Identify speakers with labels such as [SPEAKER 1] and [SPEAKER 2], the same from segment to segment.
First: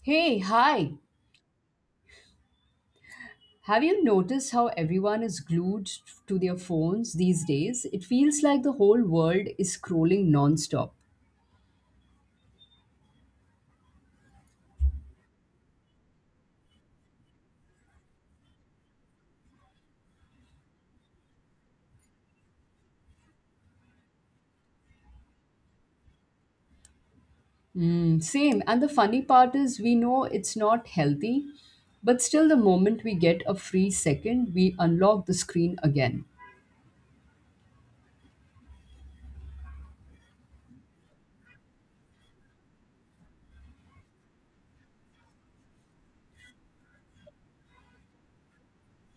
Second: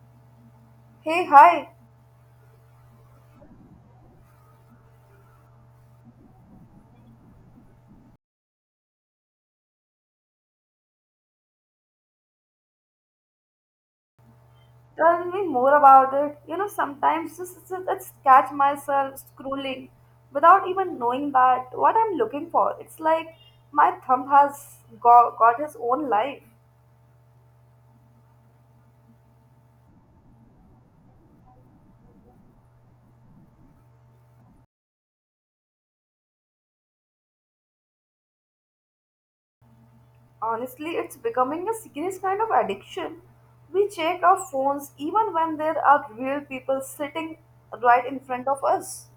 [SPEAKER 1] Hey, hi.
[SPEAKER 2] Hey, hi.
[SPEAKER 1] Have you noticed how everyone is glued to their phones these days? It feels like the whole world is scrolling nonstop.
[SPEAKER 2] Tell me more about it. You know, sometimes just catch myself scrolling without even knowing that what I'm looking for. It's like my thumb has got his own life.
[SPEAKER 1] Mm, same. And the funny part is, we know it's not healthy, but still, the moment we get a free second, we unlock the screen again.
[SPEAKER 2] Honestly, it's becoming a serious kind of addiction. We check our phones even when there are real people sitting right in front of us.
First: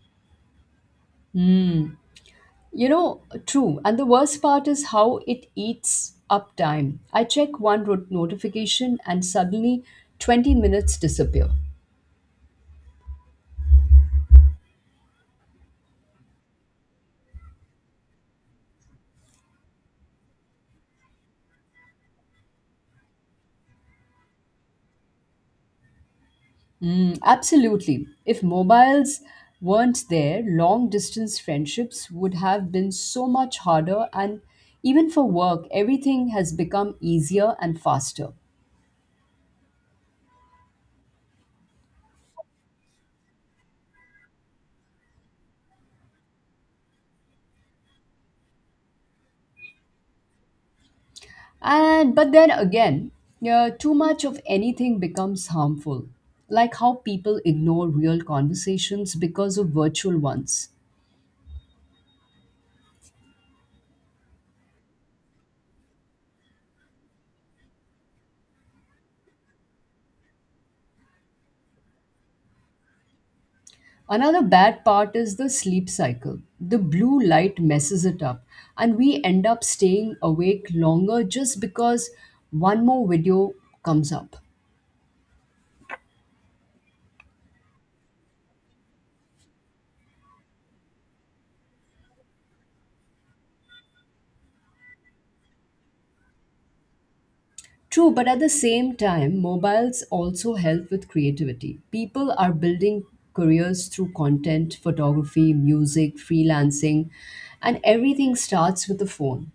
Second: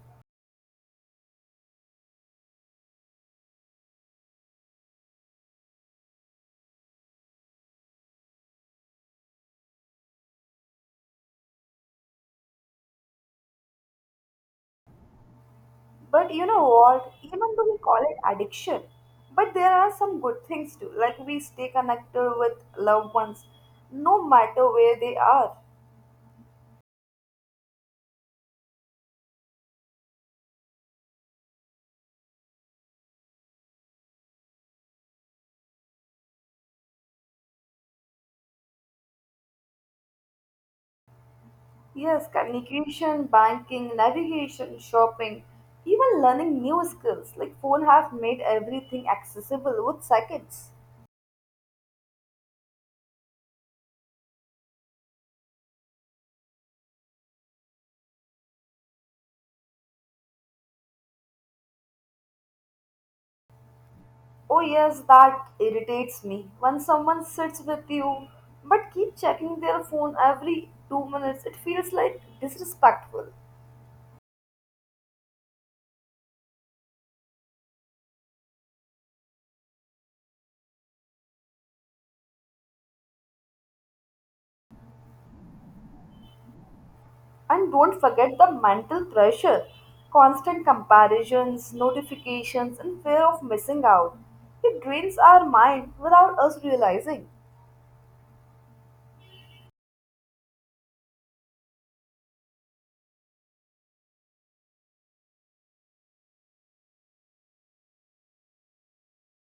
[SPEAKER 1] You know, true. And the worst part is how it eats up time. I check notification and suddenly 20 minutes disappear.
[SPEAKER 2] But you know what? Even though we call it addiction, but there are some good things too. Like we stay connected with loved ones, no matter where they are.
[SPEAKER 1] Mm, absolutely. If mobiles weren't there, long distance friendships would have been so much harder, and even for work, everything has become easier and faster.
[SPEAKER 2] Yes, communication, banking, navigation, shopping, even learning new skills. Like phone have made everything accessible with seconds.
[SPEAKER 1] And but then again, yeah, too much of anything becomes harmful, like how people ignore real conversations because of virtual ones.
[SPEAKER 2] Oh yes, that irritates me when someone sits with you but keep checking their phone every 2 minutes. It feels like disrespectful.
[SPEAKER 1] Another bad part is the sleep cycle. The blue light messes it up, and we end up staying awake longer just because one more video comes up.
[SPEAKER 2] And don't forget the mental pressure, constant comparisons, notifications, and fear of missing out. It drains our mind without us realizing.
[SPEAKER 1] True, but at the same time, mobiles also help with creativity. People are building careers through content, photography, music, freelancing, and everything starts with the phone.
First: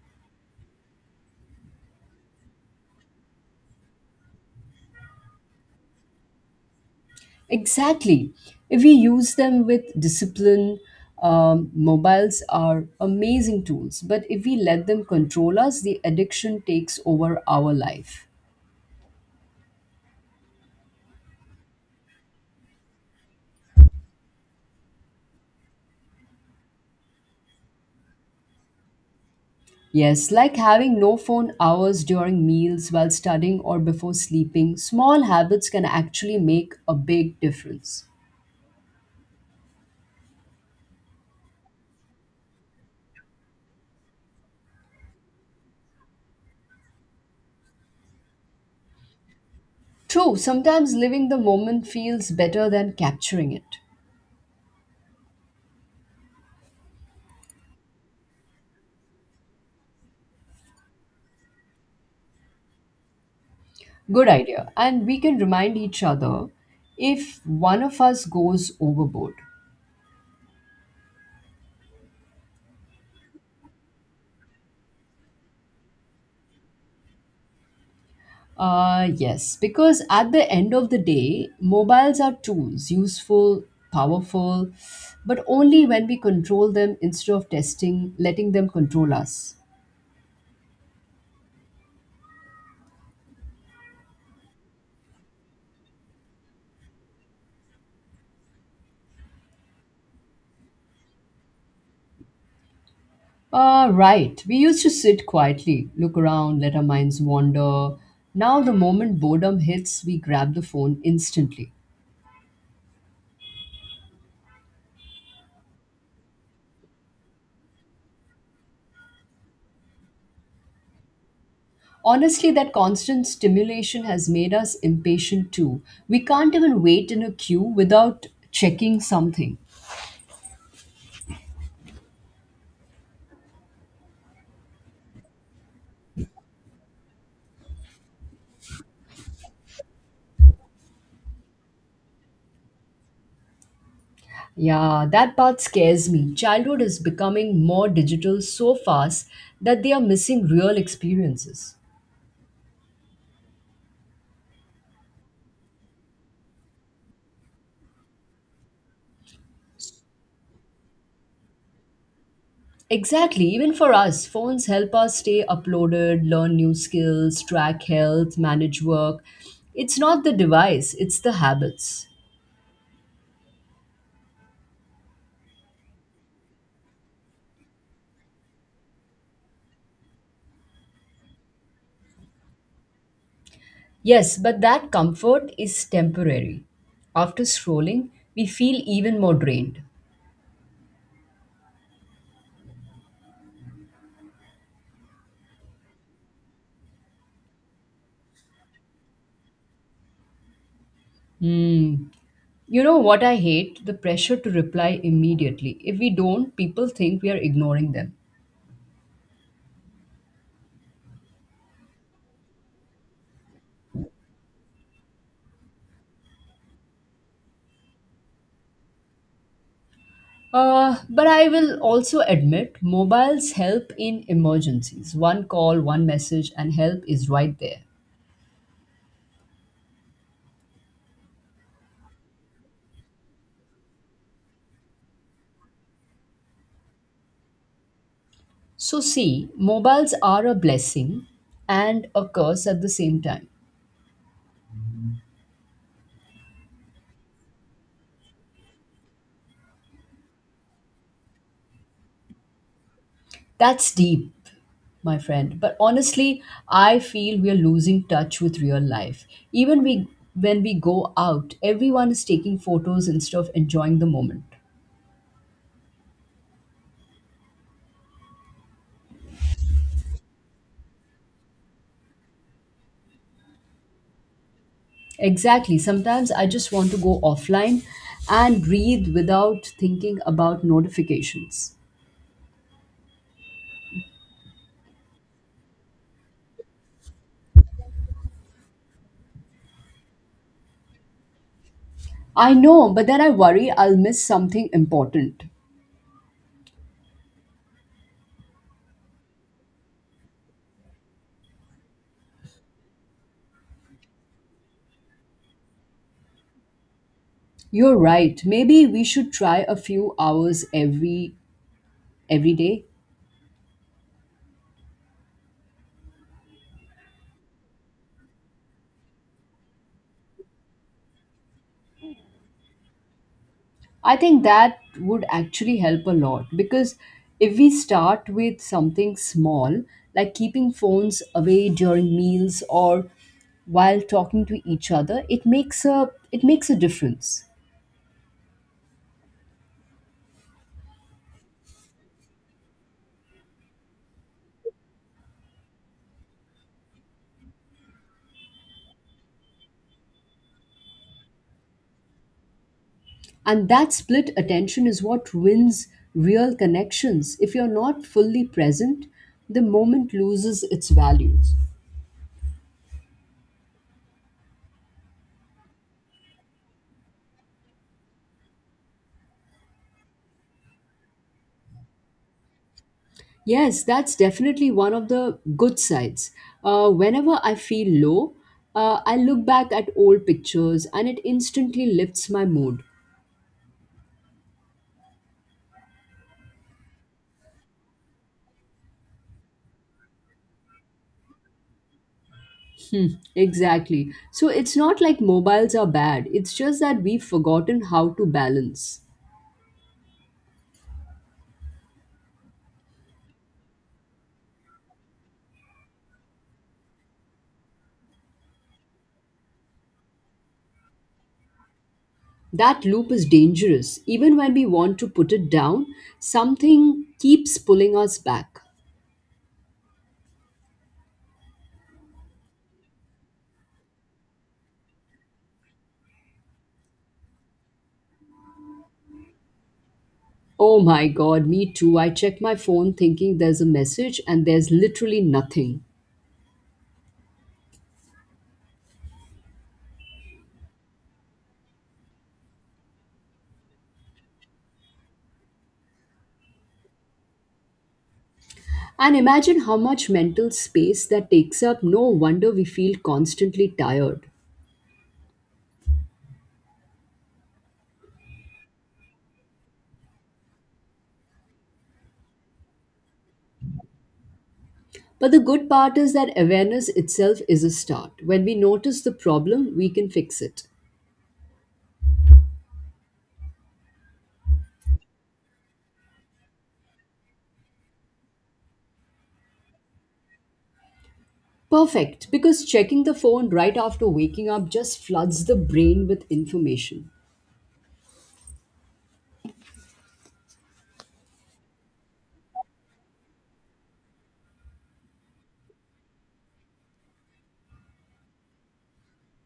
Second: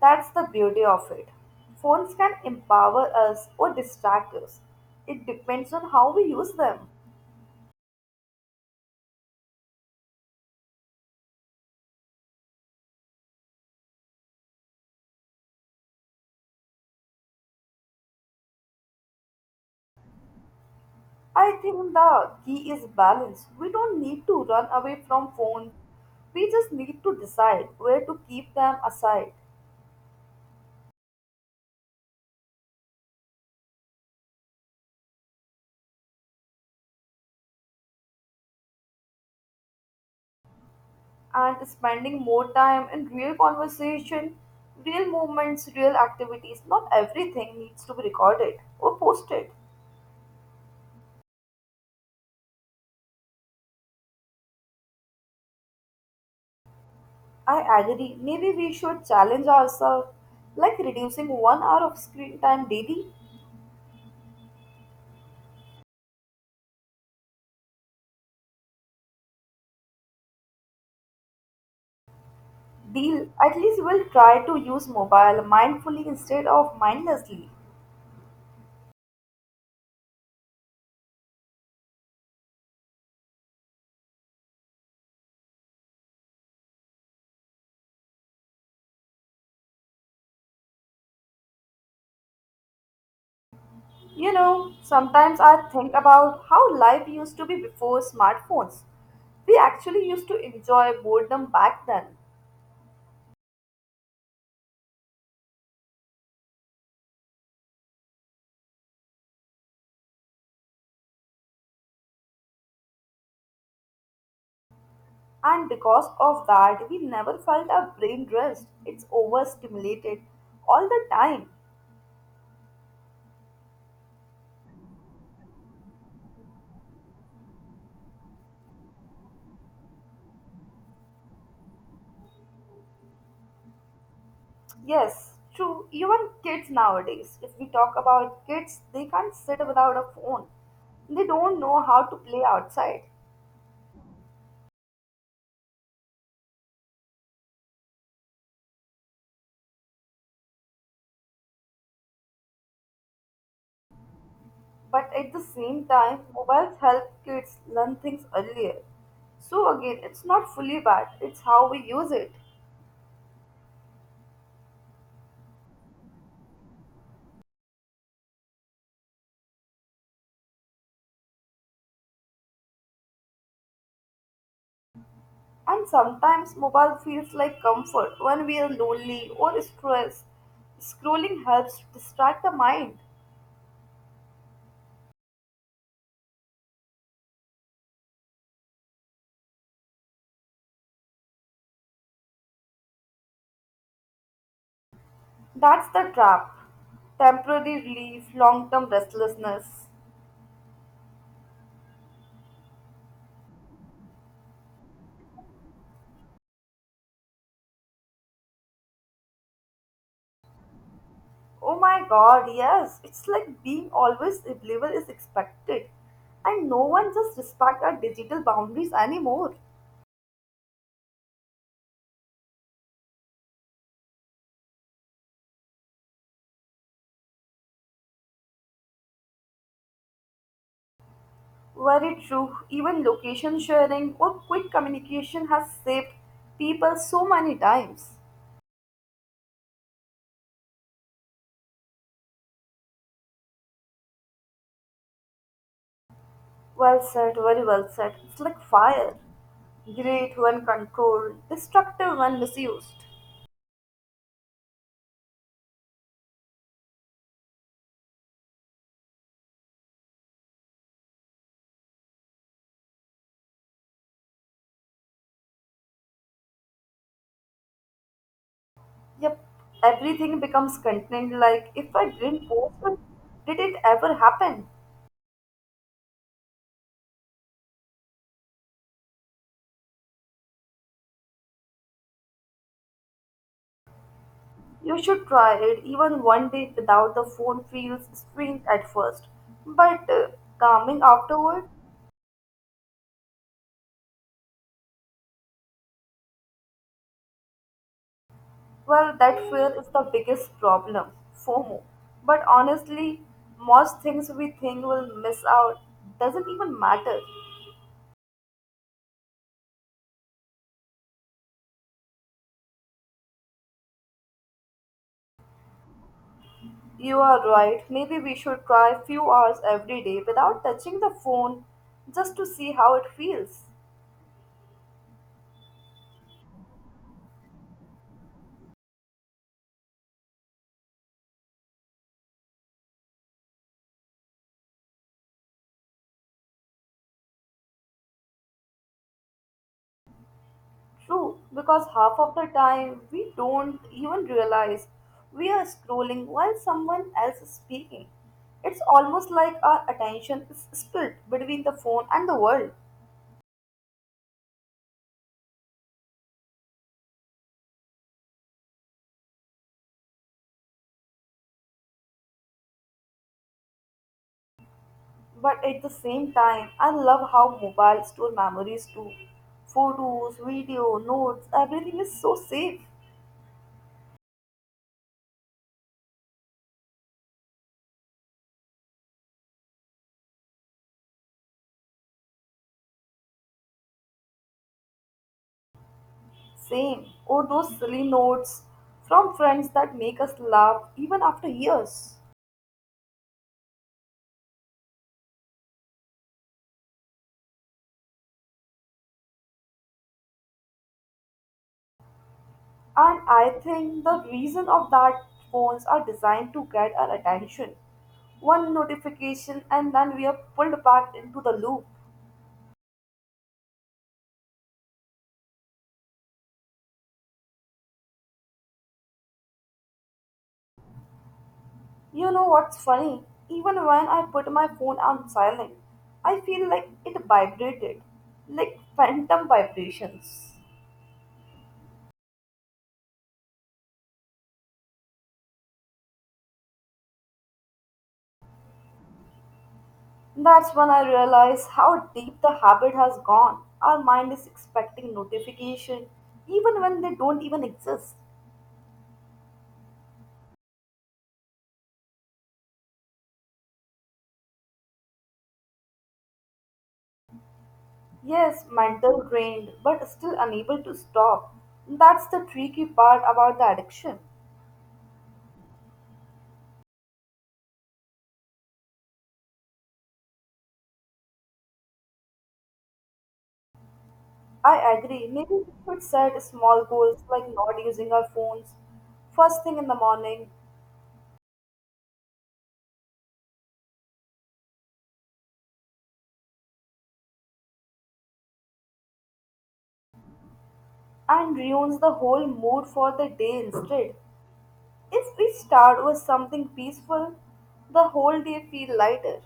[SPEAKER 2] That's the beauty of it. Phones can empower us or distract us. It depends on how we use them.
[SPEAKER 1] Exactly. If we use them with discipline, mobiles are amazing tools, but if we let them control us, the addiction takes over our life.
[SPEAKER 2] I think the key is balance. We don't need to run away from phones. We just need to decide where to keep them aside.
[SPEAKER 1] Yes, like having no phone hours during meals while studying or before sleeping, small habits can actually make a big difference.
[SPEAKER 2] And spending more time in real conversation, real movements, real activities. Not everything needs to be recorded or posted.
[SPEAKER 1] True, sometimes living the moment feels better than capturing it.
[SPEAKER 2] I agree. Maybe we should challenge ourselves, like reducing 1 hour of screen time daily.
[SPEAKER 1] Good idea. And we can remind each other if one of us goes overboard.
[SPEAKER 2] Deal. At least we'll try to use mobile mindfully instead of mindlessly.
[SPEAKER 1] Yes, because at the end of the day, mobiles are tools, useful, powerful, but only when we control them instead of testing, letting them control us.
[SPEAKER 2] You know, sometimes I think about how life used to be before smartphones. We actually used to enjoy boredom back then.
[SPEAKER 1] Right. We used to sit quietly, look around, let our minds wander. Now, the moment boredom hits, we grab the phone instantly.
[SPEAKER 2] And because of that, we never felt our brain rest. It's overstimulated all the time.
[SPEAKER 1] Honestly, that constant stimulation has made us impatient too. We can't even wait in a queue without checking something.
[SPEAKER 2] Yes, true. Even kids nowadays, if we talk about kids, they can't sit without a phone. They don't know how to play outside.
[SPEAKER 1] Yeah, that part scares me. Childhood is becoming more digital so fast that they are missing real experiences.
[SPEAKER 2] But at the same time, mobiles help kids learn things earlier. So again, it's not fully bad, it's how we use it.
[SPEAKER 1] Exactly, even for us, phones help us stay uploaded, learn new skills, track health, manage work. It's not the device, it's the habits.
[SPEAKER 2] And sometimes mobile feels like comfort when we are lonely or stressed. Scrolling helps to distract the mind.
[SPEAKER 1] Yes, but that comfort is temporary. After scrolling, we feel even more drained.
[SPEAKER 2] That's the trap. Temporary relief, long term restlessness.
[SPEAKER 1] Hmm. You know what I hate? The pressure to reply immediately. If we don't, people think we are ignoring them.
[SPEAKER 2] Oh my god, yes. It's like being always available is expected. And no one just respect our digital boundaries anymore.
[SPEAKER 1] But I will also admit mobiles help in emergencies. One call, one message, and help is right there.
[SPEAKER 2] Very true. Even location sharing or quick communication has saved people so many times.
[SPEAKER 1] So, see, mobiles are a blessing and a curse at the same time.
[SPEAKER 2] Well said, very well said. It's like fire. Great when controlled, destructive when misused.
[SPEAKER 1] That's deep, my friend. But honestly, I feel we are losing touch with real life. Even we, when we go out, everyone is taking photos instead of enjoying the moment.
[SPEAKER 2] Yep, everything becomes contained like if I didn't post it, did it ever happen?
[SPEAKER 1] Exactly. Sometimes I just want to go offline and breathe without thinking about notifications.
[SPEAKER 2] You should try it. Even one day without the phone feels strange at first, but calming afterward.
[SPEAKER 1] I know, but then I worry I'll miss something important.
[SPEAKER 2] Well, that fear is the biggest problem, FOMO. But honestly, most things we think will miss out doesn't even matter.
[SPEAKER 1] You're right. Maybe we should try a few hours every day.
[SPEAKER 2] You are right. Maybe we should try a few hours every day without touching the phone just to see how it feels.
[SPEAKER 1] I think that would actually help a lot because if we start with something small like keeping phones away during meals or while talking to each other, it makes a difference.
[SPEAKER 2] True, because half of the time we don't even realize we are scrolling while someone else is speaking. It's almost like our attention is split between the phone and the world.
[SPEAKER 1] And that split attention is what wins real connections. If you're not fully present, the moment loses its values.
[SPEAKER 2] But at the same time, I love how mobile store memories too. Photos, video, notes, everything is so safe.
[SPEAKER 1] Yes, that's definitely one of the good sides. Whenever I feel low, I look back at old pictures and it instantly lifts my mood.
[SPEAKER 2] Same. Or those silly notes from friends that make us laugh even after years.
[SPEAKER 1] Hmm, exactly. So it's not like mobiles are bad, it's just that we've forgotten how to balance.
[SPEAKER 2] And I think the reason of that phones are designed to get our attention. One notification and then we are pulled back into the loop.
[SPEAKER 1] That loop is dangerous. Even when we want to put it down, something keeps pulling us back.
[SPEAKER 2] You know what's funny? Even when I put my phone on silent, I feel like it vibrated, like phantom vibrations.
[SPEAKER 1] Oh my god, me too. I check my phone thinking there's a message and there's literally nothing.
[SPEAKER 2] That's when I realize how deep the habit has gone. Our mind is expecting notification even when they don't even exist.
[SPEAKER 1] And imagine how much mental space that takes up. No wonder we feel constantly tired.
[SPEAKER 2] Yes, mental drained, but still unable to stop. That's the tricky part about the addiction.
[SPEAKER 1] But the good part is that awareness itself is a start. When we notice the problem, we can fix it.
[SPEAKER 2] I agree. Maybe we should set small goals like not using our phones first thing in the morning
[SPEAKER 1] Perfect, because checking the phone right after waking up just floods the brain with information.
[SPEAKER 2] and ruins the whole mood for the day instead. If we start with something peaceful, the whole day feel lighter.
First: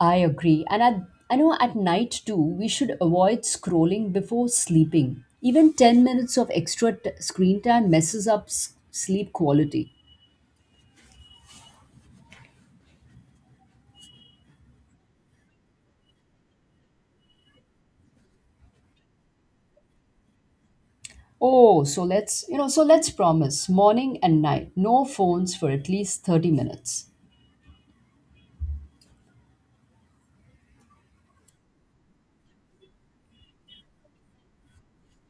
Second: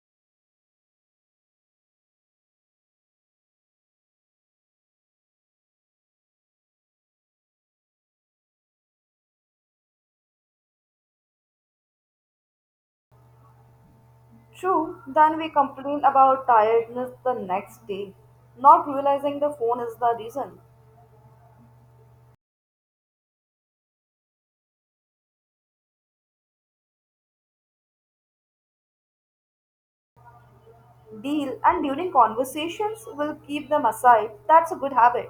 [SPEAKER 1] I agree. And at, I know at night too, we should avoid scrolling before sleeping. Even 10 minutes of extra screen time messes up sleep quality.
[SPEAKER 2] True, then we complain about tiredness the next day, not realizing the phone is the reason.
[SPEAKER 1] Oh, so so let's promise morning and night, no phones for at least 30 minutes.
[SPEAKER 2] Deal and during conversations, we'll keep them aside. That's a good habit.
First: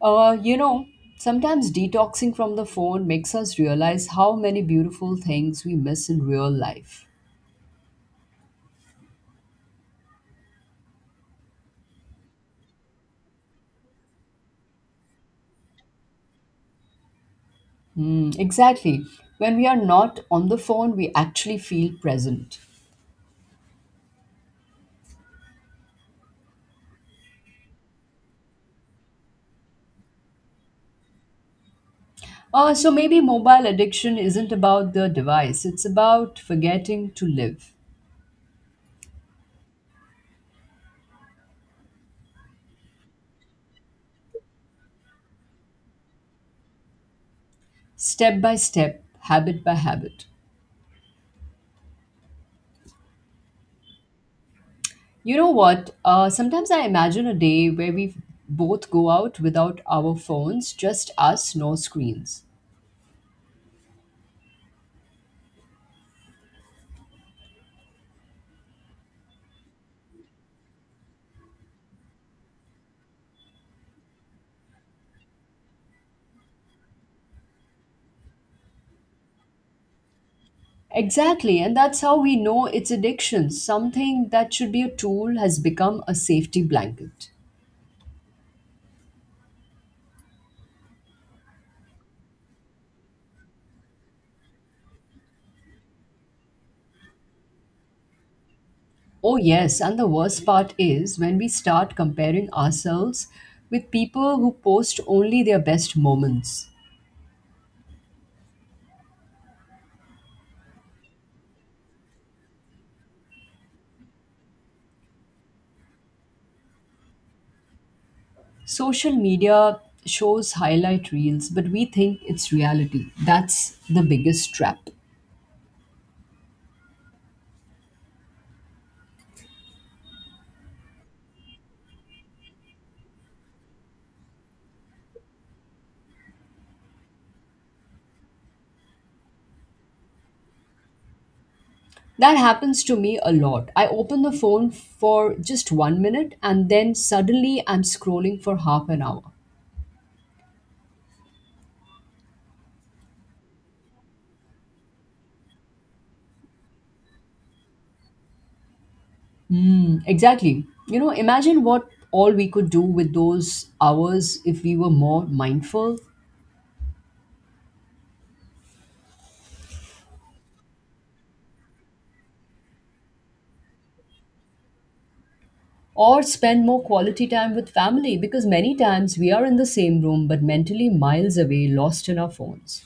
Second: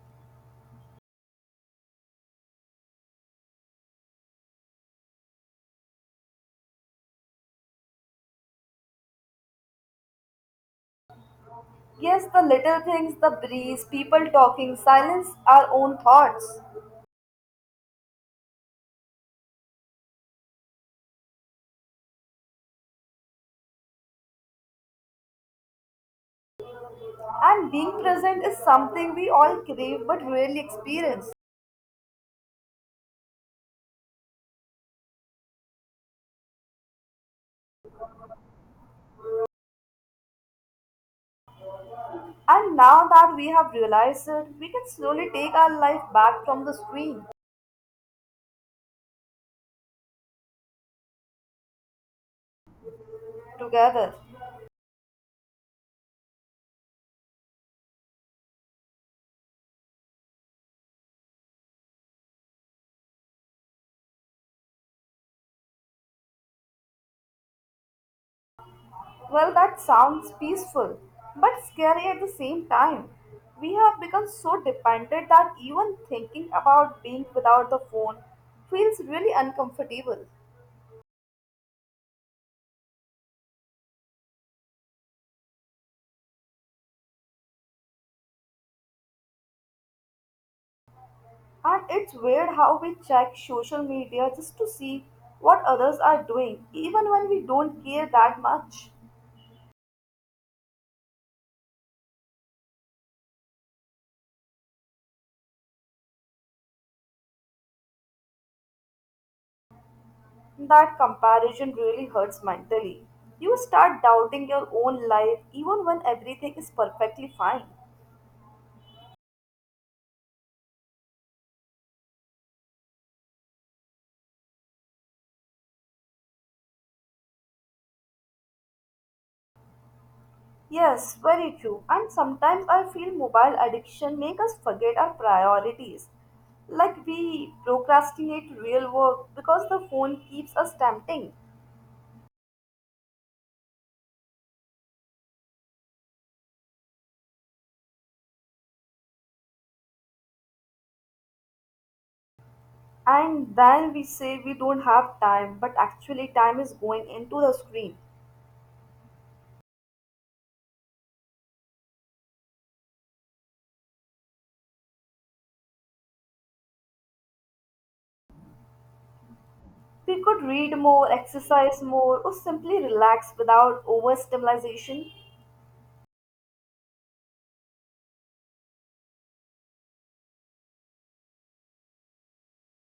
[SPEAKER 1] Uh, you know, Sometimes detoxing from the phone makes us realize how many beautiful things we miss in real life.
[SPEAKER 2] Yes, the little things, the breeze, people talking, silence, our own thoughts.
[SPEAKER 1] Mm, exactly. When we are not on the phone, we actually feel present.
[SPEAKER 2] And being present is something we all crave but rarely experience.
[SPEAKER 1] So maybe mobile addiction isn't about the device, it's about forgetting to live,
[SPEAKER 2] And now that we have realized it, we can slowly take our life back from the screen
[SPEAKER 1] step by step, habit by habit.
[SPEAKER 2] together.
[SPEAKER 1] You know what? Sometimes I imagine a day where we both go out without our phones, just us, no screens.
[SPEAKER 2] Well, that sounds peaceful, but scary at the same time. We have become so dependent that even thinking about being without the phone feels really uncomfortable.
[SPEAKER 1] Exactly, and that's how we know it's addiction. Something that should be a tool has become a safety blanket.
[SPEAKER 2] And it's weird how we check social media just to see what others are doing, even when we don't care that much.
[SPEAKER 1] Oh, yes, and the worst part is when we start comparing ourselves with people who post only their best moments.
[SPEAKER 2] That comparison really hurts mentally. You start doubting your own life even when everything is perfectly fine.
[SPEAKER 1] Social media shows highlight reels, but we think it's reality. That's the biggest trap.
[SPEAKER 2] Yes, very true. And sometimes I feel mobile addiction make us forget our priorities. Like we procrastinate real work because the phone keeps us tempting.
[SPEAKER 1] That happens to me a lot. I open the phone for just one minute and then suddenly I'm scrolling for half an hour.
[SPEAKER 2] And then we say we don't have time, but actually time is going into the screen.
[SPEAKER 1] Mm, exactly. You know, imagine what all we could do with those hours if we were more mindful
[SPEAKER 2] We could read more, exercise more, or simply relax without overstimulation.
[SPEAKER 1] or spend more quality time with family because many times we are in the same room but mentally miles away, lost in our phones.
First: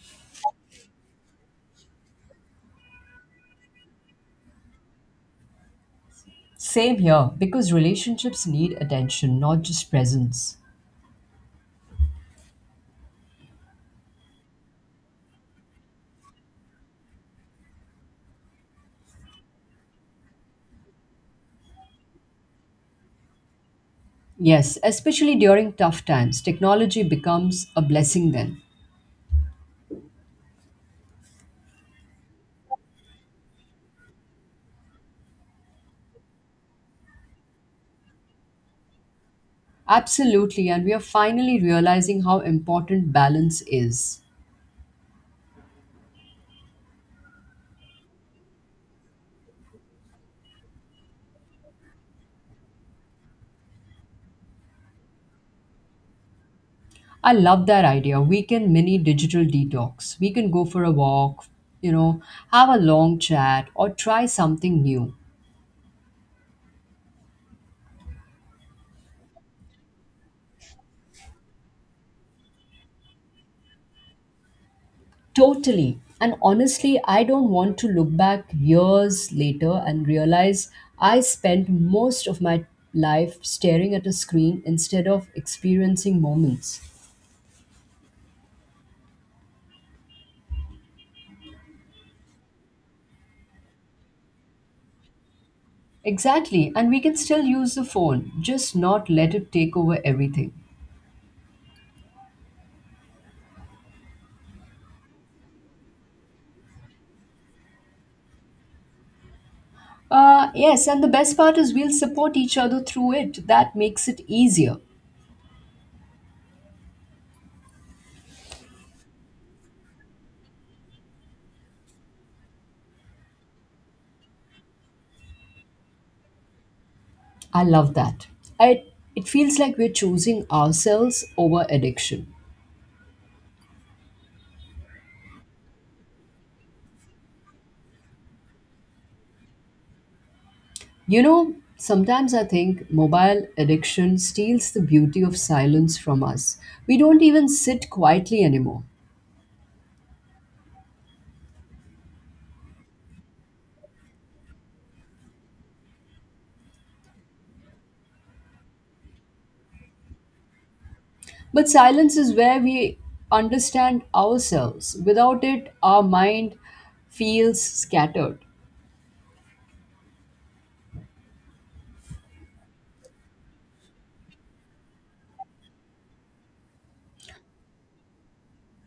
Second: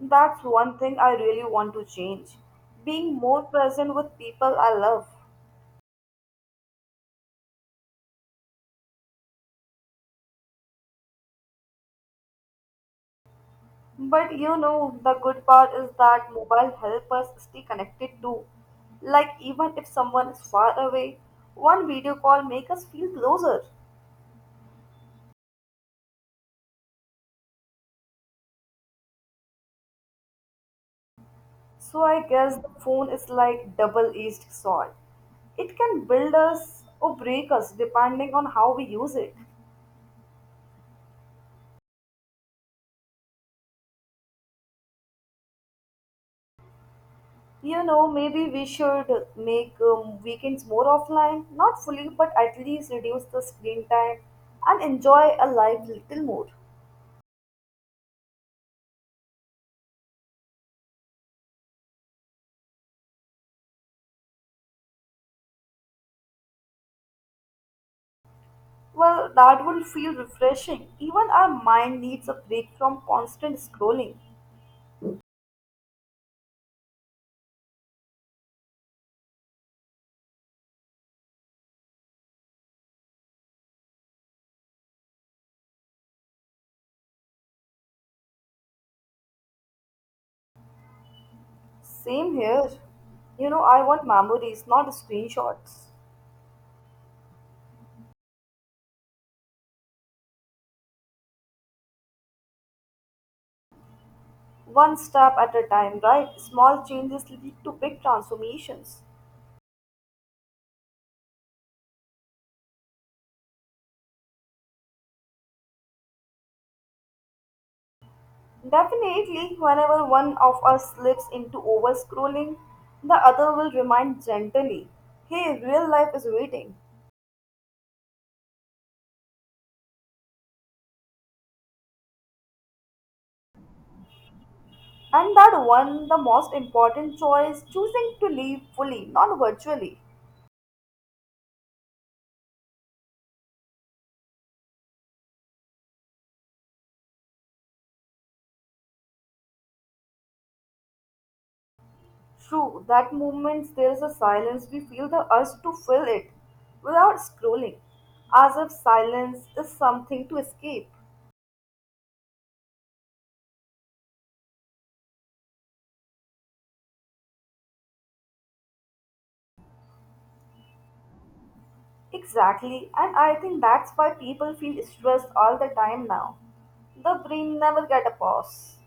[SPEAKER 2] That's one thing I really want to change. Being more present with people I love.
[SPEAKER 1] Same here, because relationships need attention, not just presence.
[SPEAKER 2] But you know, the good part is that mobile help us stay connected too. Like even if someone is far away, one video call make us feel closer.
[SPEAKER 1] Yes, especially during tough times, technology becomes a blessing then.
[SPEAKER 2] So I guess the phone is like double-edged sword. It can build us or break us depending on how we use it.
[SPEAKER 1] Absolutely, and we are finally realizing how important balance is.
[SPEAKER 2] You know, maybe we should make weekends more offline, not fully, but at least reduce the screen time and enjoy a life little more.
[SPEAKER 1] I love that idea. We can mini digital detox. We can go for a walk, you know, have a long chat, or try something new.
[SPEAKER 2] Well, that would feel refreshing. Even our mind needs a break from constant scrolling.
[SPEAKER 1] Totally. And honestly, I don't want to look back years later and realize I spent most of my life staring at a screen instead of experiencing moments.
[SPEAKER 2] Same here. You know, I want memories, not screenshots.
[SPEAKER 1] Exactly. And we can still use the phone, just not let it take over everything.
[SPEAKER 2] One step at a time, right? Small changes lead to big transformations.
[SPEAKER 1] Yes, and the best part is we'll support each other through it. That makes it easier.
[SPEAKER 2] Definitely, whenever one of us slips into over scrolling, the other will remind gently, hey, real life is waiting.
[SPEAKER 1] I love that. I, it feels like we're choosing ourselves over addiction.
[SPEAKER 2] And that one, the most important choice, choosing to live fully, not virtually.
[SPEAKER 1] You know, sometimes I think mobile addiction steals the beauty of silence from us. We don't even sit quietly anymore.
[SPEAKER 2] True, that moment there is a silence, we feel the urge to fill it without scrolling, as if silence is something to escape.
[SPEAKER 1] But silence is where we understand ourselves. Without it, our mind feels scattered.
[SPEAKER 2] Exactly, and I think that's why people feel stressed all the time now. The brain never get a pause.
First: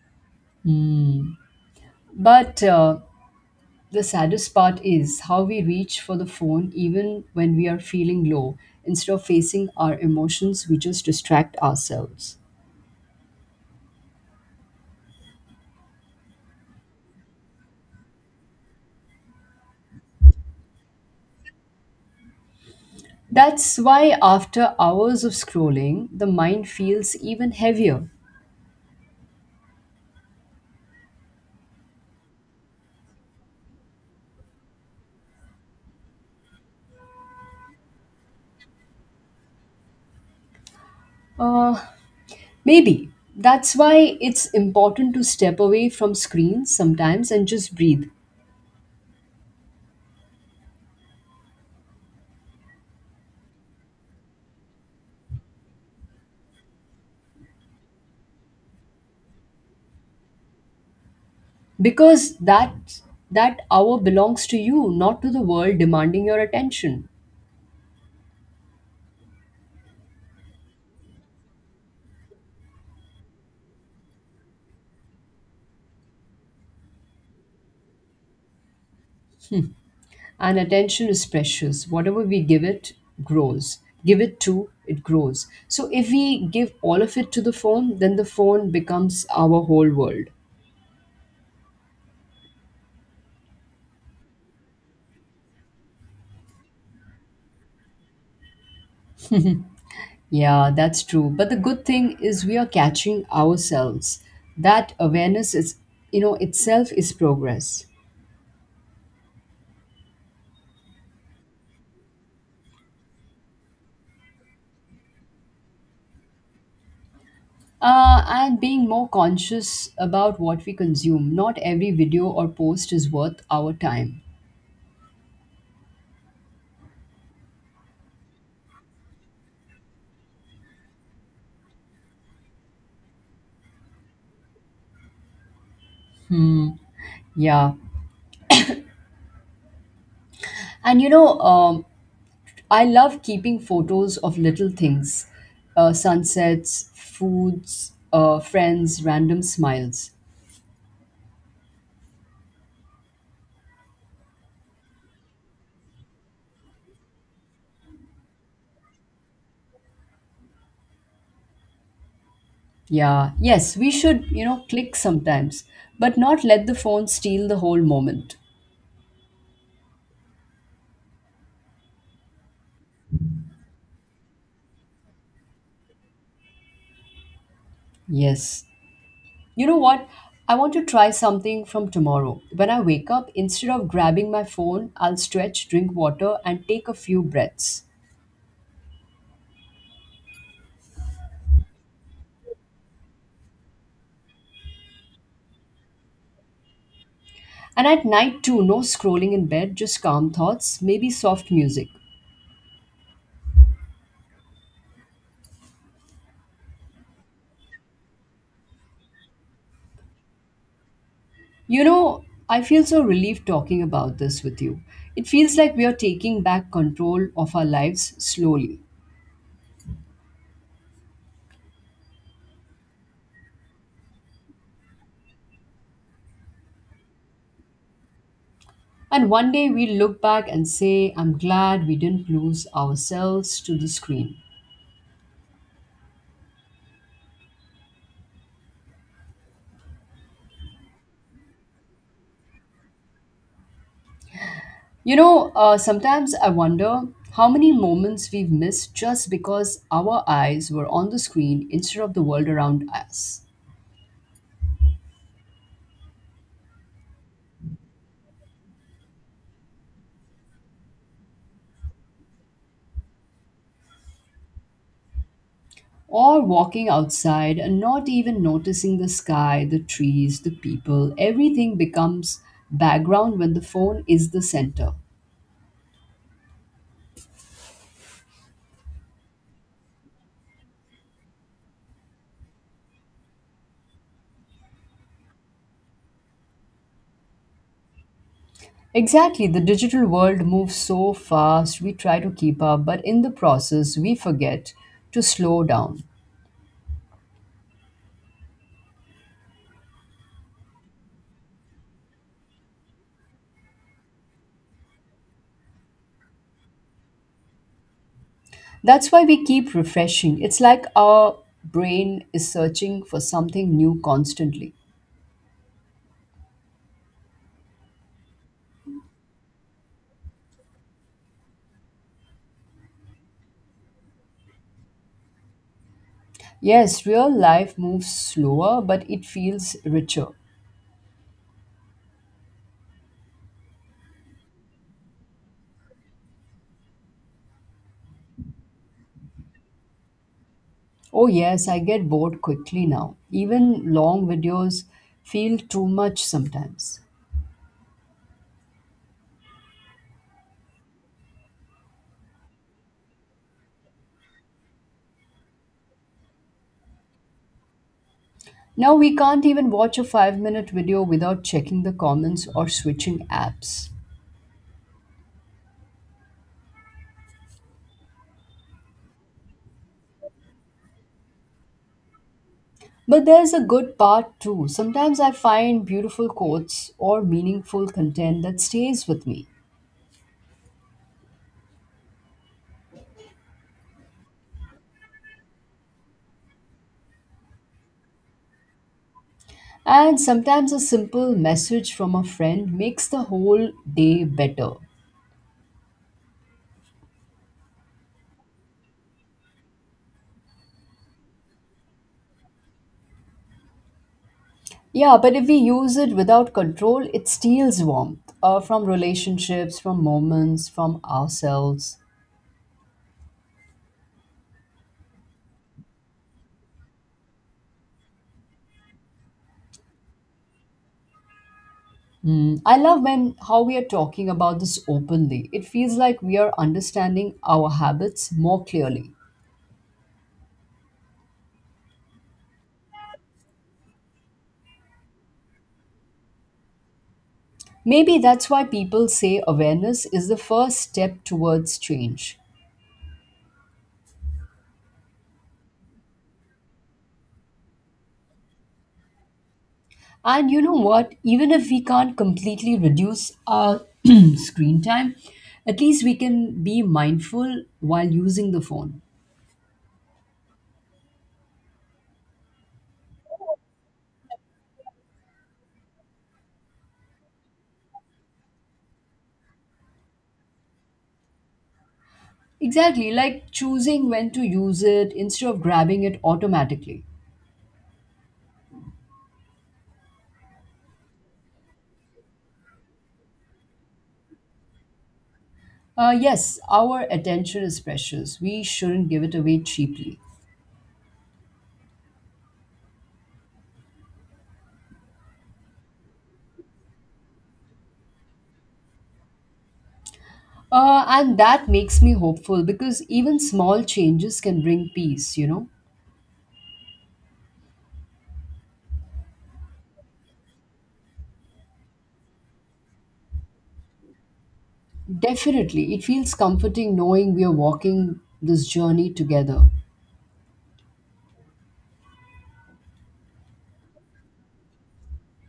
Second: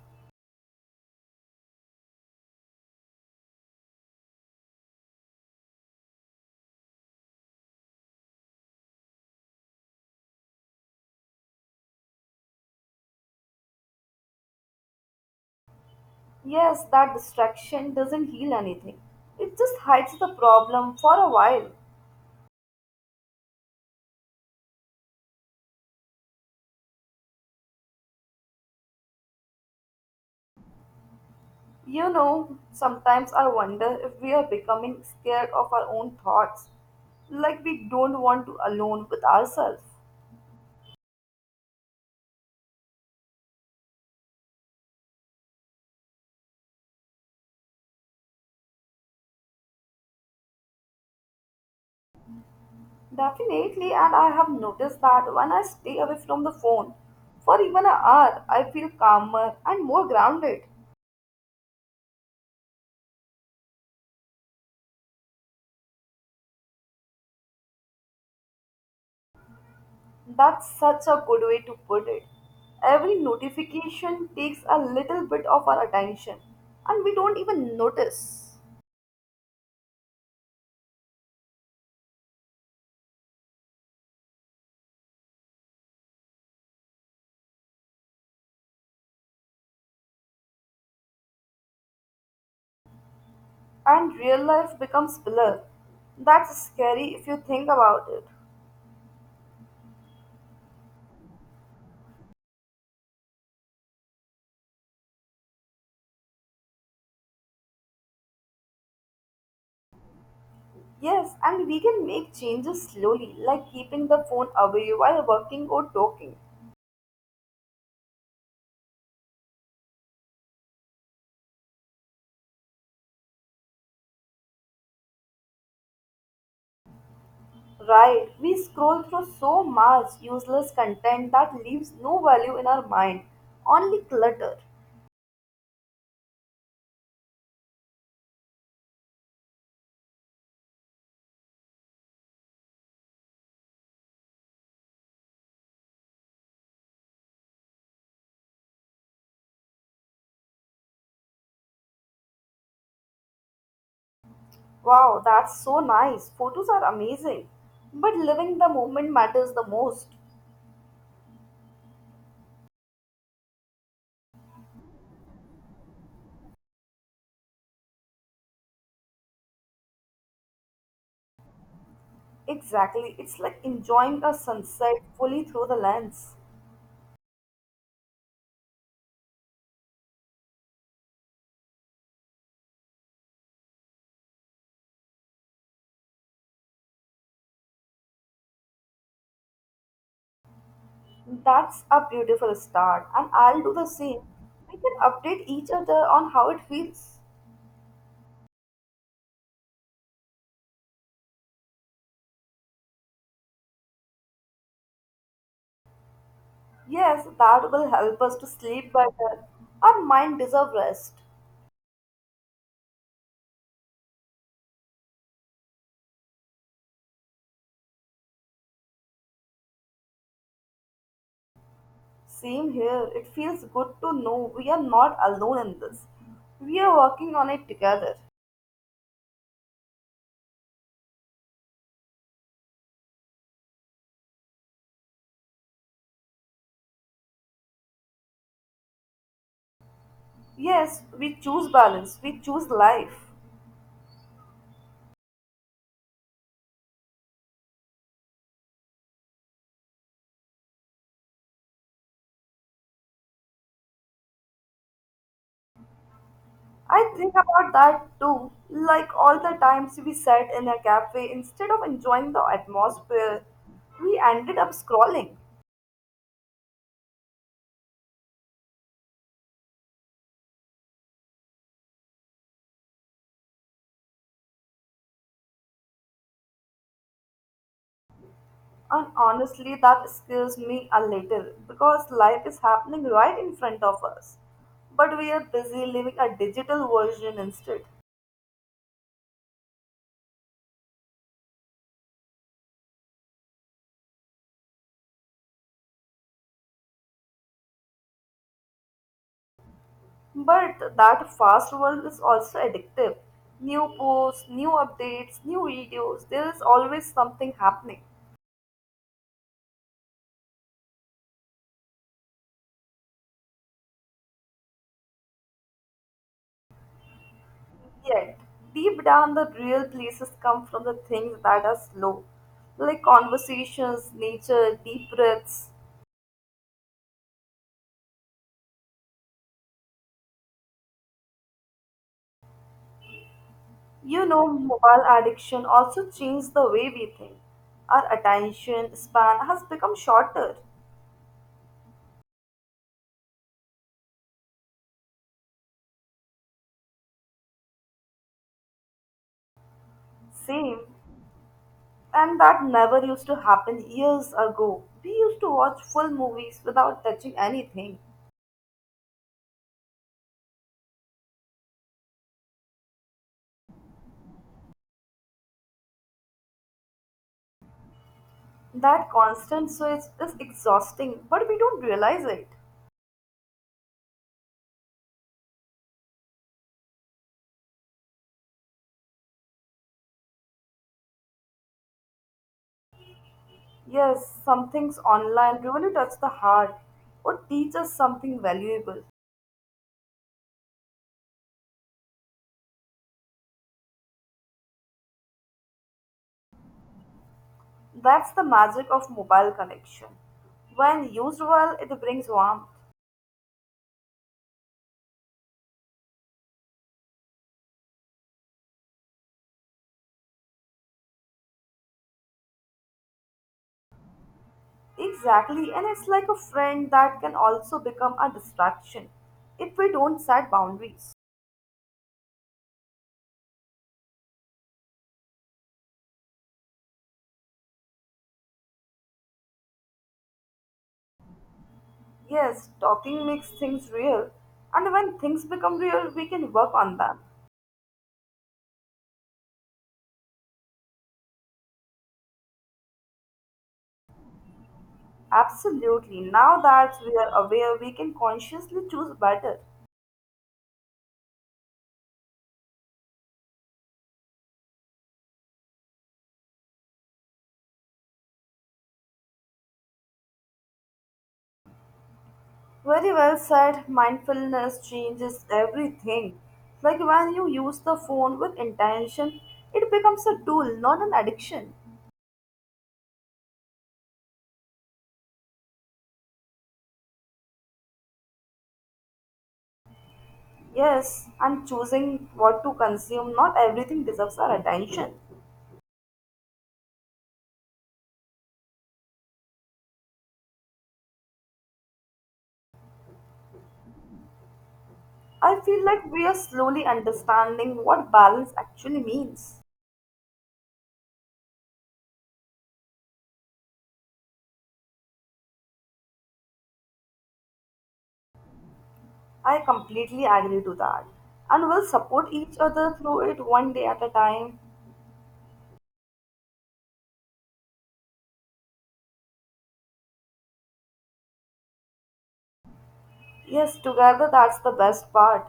[SPEAKER 1] But the saddest part is how we reach for the phone even when we are feeling low. Instead of facing our emotions, we just distract ourselves.
[SPEAKER 2] Yes, that distraction doesn't heal anything. It just hides the problem for a while.
[SPEAKER 1] That's why, after hours of scrolling, the mind feels even heavier.
[SPEAKER 2] You know, sometimes I wonder if we are becoming scared of our own thoughts, like we don't want to alone with ourselves.
[SPEAKER 1] Uh, Maybe. That's why it's important to step away from screens sometimes and just breathe.
[SPEAKER 2] Definitely, and I have noticed that when I stay away from the phone for even an hour, I feel calmer and more grounded.
[SPEAKER 1] Because that hour belongs to you, not to the world demanding your attention.
[SPEAKER 2] That's such a good way to put it. Every notification takes a little bit of our attention, and we don't even notice.
[SPEAKER 1] And attention is precious. Whatever we give it grows. Give it to, it grows. So if we give all of it to the phone, then the phone becomes our whole world.
[SPEAKER 2] And real life becomes blur. That's scary if you think about it.
[SPEAKER 1] Yeah, that's true. But the good thing is we are catching ourselves. That awareness is, itself is progress.
[SPEAKER 2] Yes, and we can make changes slowly, like keeping the phone away while working or talking.
[SPEAKER 1] And being more conscious about what we consume. Not every video or post is worth our time.
[SPEAKER 2] Right, we scroll through so much useless content that leaves no value in our mind, only clutter.
[SPEAKER 1] Yeah. And I love keeping photos of little things, sunsets, foods, friends, random smiles.
[SPEAKER 2] Wow, that's so nice. Photos are amazing. But living the moment matters the most.
[SPEAKER 1] Yeah. Yes, we should, click sometimes, but not let the phone steal the whole moment.
[SPEAKER 2] Exactly, it's like enjoying a sunset fully through the lens.
[SPEAKER 1] Yes. You know what? I want to try something from tomorrow. When I wake up, instead of grabbing my phone, I'll stretch, drink water, and take a few breaths.
[SPEAKER 2] That's a beautiful start, and I'll do the same. We can update each other on how it feels.
[SPEAKER 1] And at night, too, no scrolling in bed, just calm thoughts, maybe soft music.
[SPEAKER 2] Yes, that will help us to sleep better. Our mind deserves rest.
[SPEAKER 1] You know, I feel so relieved talking about this with you. It feels like we are taking back control of our lives slowly.
[SPEAKER 2] Same here. It feels good to know we are not alone in this. We are working on it together.
[SPEAKER 1] And one day we'll look back and say, I'm glad we didn't lose ourselves to the screen.
[SPEAKER 2] Yes, we choose balance, we choose life.
[SPEAKER 1] Sometimes I wonder how many moments we've missed just because our eyes were on the screen instead of the world around us.
[SPEAKER 2] I think about that too, like all the times we sat in a cafe instead of enjoying the atmosphere, we ended up scrolling.
[SPEAKER 1] Or walking outside and not even noticing the sky, the trees, the people, everything becomes background when the phone is the center.
[SPEAKER 2] And honestly, that scares me a little because life is happening right in front of us. But we are busy living a digital version instead.
[SPEAKER 1] Exactly, the digital world moves so fast, we try to keep up, but in the process, we forget to slow down.
[SPEAKER 2] But that fast world is also addictive. New posts, new updates, new videos, there is always something happening.
[SPEAKER 1] That's why we keep refreshing. It's like our brain is searching for something new constantly.
[SPEAKER 2] Yet, deep down, the real places come from the things that are slow, like conversations, nature, deep breaths.
[SPEAKER 1] Yes, real life moves slower, but it feels richer.
[SPEAKER 2] You know, mobile addiction also changed the way we think. Our attention span has become shorter.
[SPEAKER 1] Oh, yes, I get bored quickly now. Even long videos feel too much sometimes.
[SPEAKER 2] Same. And that never used to happen years ago. We used to watch full movies without touching anything.
[SPEAKER 1] Now we can't even watch a 5-minute video without checking the comments or switching apps.
[SPEAKER 2] That constant switch is exhausting, but we don't realize it.
[SPEAKER 1] But there's a good part too. Sometimes I find beautiful quotes or meaningful content that stays with me.
[SPEAKER 2] Yes, some things online really touch the heart or teach us something valuable.
[SPEAKER 1] And sometimes a simple message from a friend makes the whole day better.
[SPEAKER 2] That's the magic of mobile connection. When used well, it brings warmth.
[SPEAKER 1] Yeah, but if we use it without control, it steals warmth from relationships, from moments, from ourselves.
[SPEAKER 2] Exactly, and it's like a friend that can also become a distraction if we don't set boundaries.
[SPEAKER 1] Mm, I love when how we are talking about this openly. It feels like we are understanding our habits more clearly.
[SPEAKER 2] Yes, talking makes things real, and when things become real, we can work on them.
[SPEAKER 1] Maybe that's why people say awareness is the first step towards change.
[SPEAKER 2] Absolutely. Now that we are aware, we can consciously choose better.
[SPEAKER 1] And you know what? Even if we can't completely reduce our screen time, at least we can be mindful while using the phone.
[SPEAKER 2] Very well said. Mindfulness changes everything. Like when you use the phone with intention, it becomes a tool, not an addiction.
[SPEAKER 1] Exactly, like choosing when to use it instead of grabbing it automatically.
[SPEAKER 2] Yes, and choosing what to consume, not everything deserves our attention.
[SPEAKER 1] Yes, our attention is precious. We shouldn't give it away cheaply.
[SPEAKER 2] I feel like we are slowly understanding what balance actually means.
[SPEAKER 1] And that makes me hopeful because even small changes can bring peace, you know?
[SPEAKER 2] I completely agree to that. And we'll support each other through it one day at a time.
[SPEAKER 1] Definitely. It feels comforting knowing we are walking this journey together.
[SPEAKER 2] Yes, together that's the best part.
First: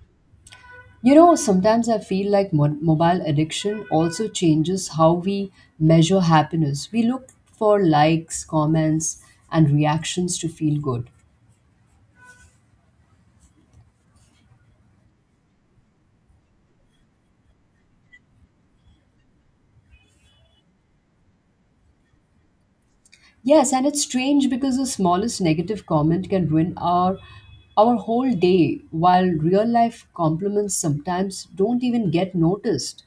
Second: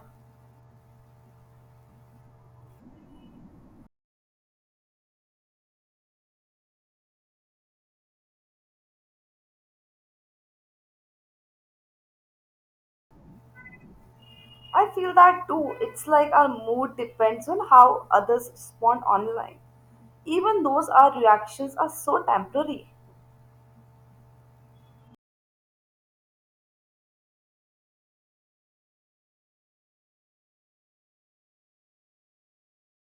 [SPEAKER 1] You know, sometimes I feel like mobile addiction also changes how we measure happiness. We look for likes, comments, and reactions to feel good.
[SPEAKER 2] I feel that too. It's like our mood depends on how others respond online. Even those our reactions are so temporary.
[SPEAKER 1] Yes, and it's strange because the smallest negative comment can ruin our whole day, while real life compliments sometimes don't even get noticed.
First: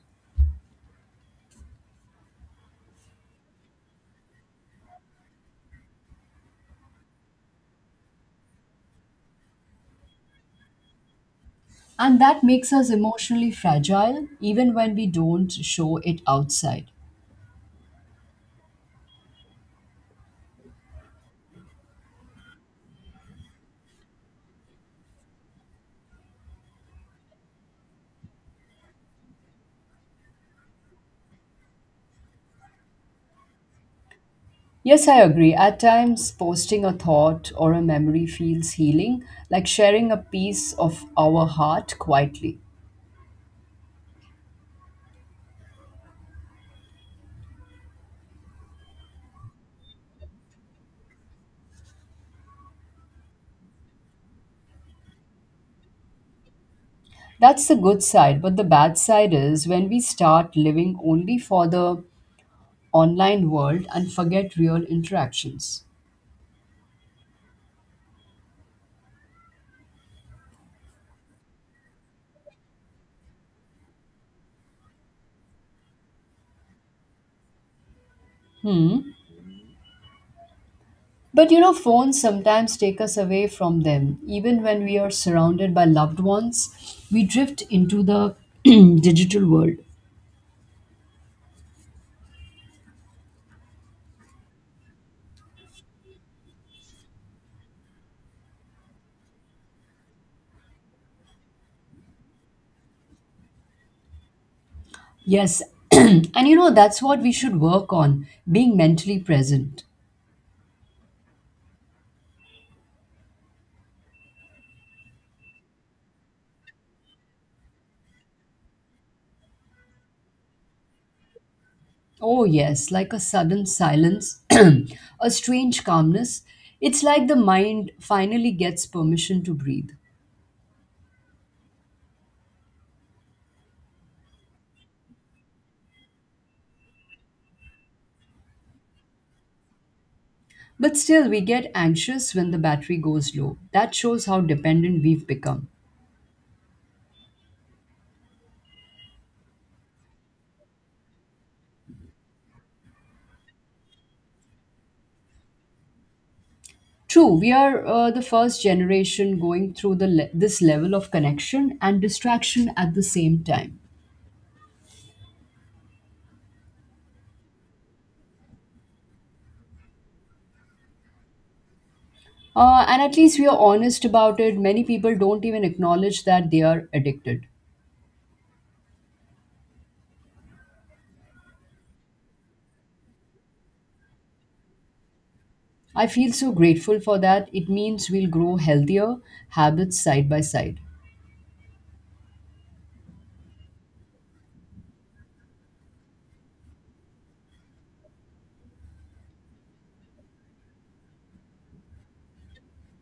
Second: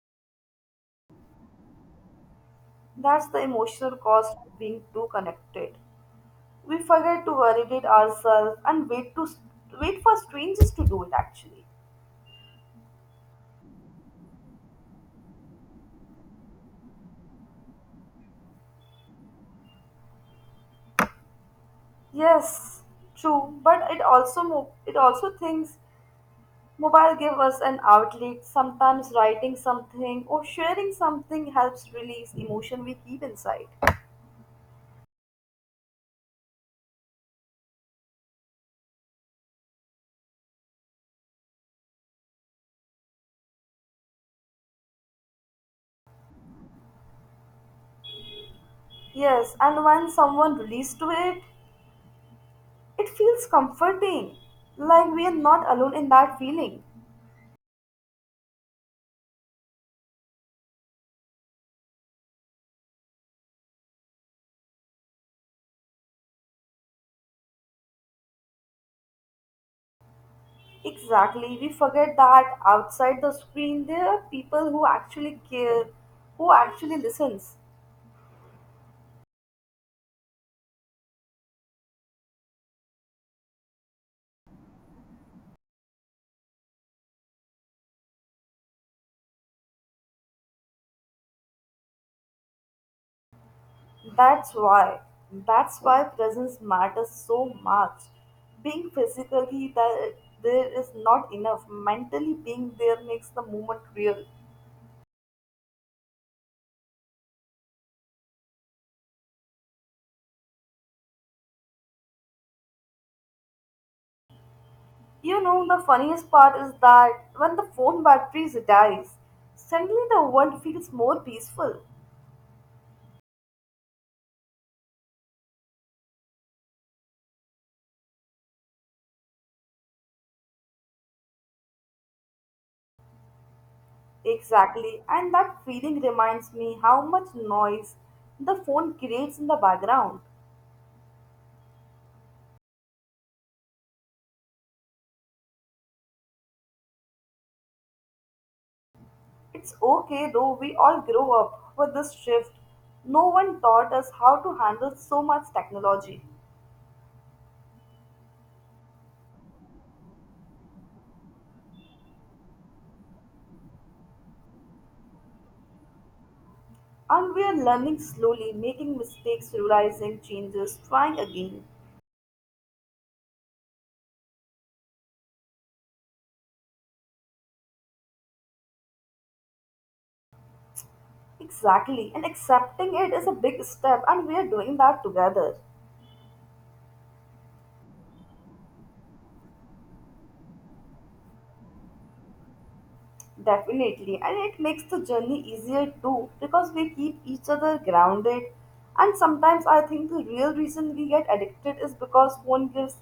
[SPEAKER 2] That's the emotional cost of being too connected. We forget to validate ourselves and wait for strangers to do it actually.
[SPEAKER 1] And that makes us emotionally fragile even when we don't show it outside.
[SPEAKER 2] Yes, true, but it also it also thinks mobile give us an outlet. Sometimes writing something or sharing something helps release emotion we keep inside.
[SPEAKER 1] Yes, I agree. At times, posting a thought or a memory feels healing, like sharing a piece of our heart quietly.
[SPEAKER 2] Yes, and when someone releases to it, it feels comforting. Like we are not alone in that feeling.
[SPEAKER 1] That's the good side, but the bad side is when we start living only for the online world and forget real interactions.
[SPEAKER 2] Exactly. We forget that outside the screen there are people who actually care, who actually listens.
[SPEAKER 1] Hmm. But you know, phones sometimes take us away from them. Even when we are surrounded by loved ones, we drift into the digital world.
[SPEAKER 2] That's why. That's why presence matters so much. Being physically there, there is not enough. Mentally being there makes the moment real.
[SPEAKER 1] Yes, and you know, that's what we should work on being mentally present.
[SPEAKER 2] You know, the funniest part is that when the phone batteries dies, suddenly the world feels more peaceful.
[SPEAKER 1] Oh, yes, like a sudden silence, a strange calmness. It's like the mind finally gets permission to breathe.
[SPEAKER 2] Exactly, and that feeling reminds me how much noise the phone creates in the background.
[SPEAKER 1] But still, we get anxious when the battery goes low. That shows how dependent we've become.
[SPEAKER 2] It's okay though, we all grow up with this shift. No one taught us how to handle so much technology.
[SPEAKER 1] True, we are the first generation going through this level of connection and distraction at the same time.
[SPEAKER 2] And we are learning slowly, making mistakes, realizing changes, trying again.
[SPEAKER 1] And at least we are honest about it. Many people don't even acknowledge that they are addicted.
[SPEAKER 2] Exactly, and accepting it is a big step, and we are doing that together.
[SPEAKER 1] I feel so grateful for that. It means we'll grow healthier habits side by side.
[SPEAKER 2] Definitely, and it makes the journey easier too because we keep each other grounded. And sometimes I think the real reason we get addicted is because phone gives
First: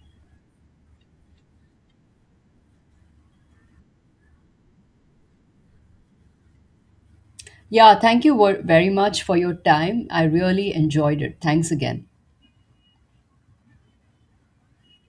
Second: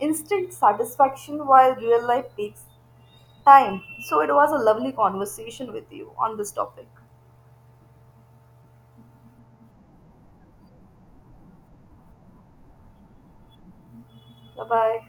[SPEAKER 2] instant satisfaction while real life takes time. So it was a lovely conversation with you on this topic.
[SPEAKER 1] Yeah, thank you very much for your time. I really enjoyed it. Thanks again.
[SPEAKER 2] Bye bye.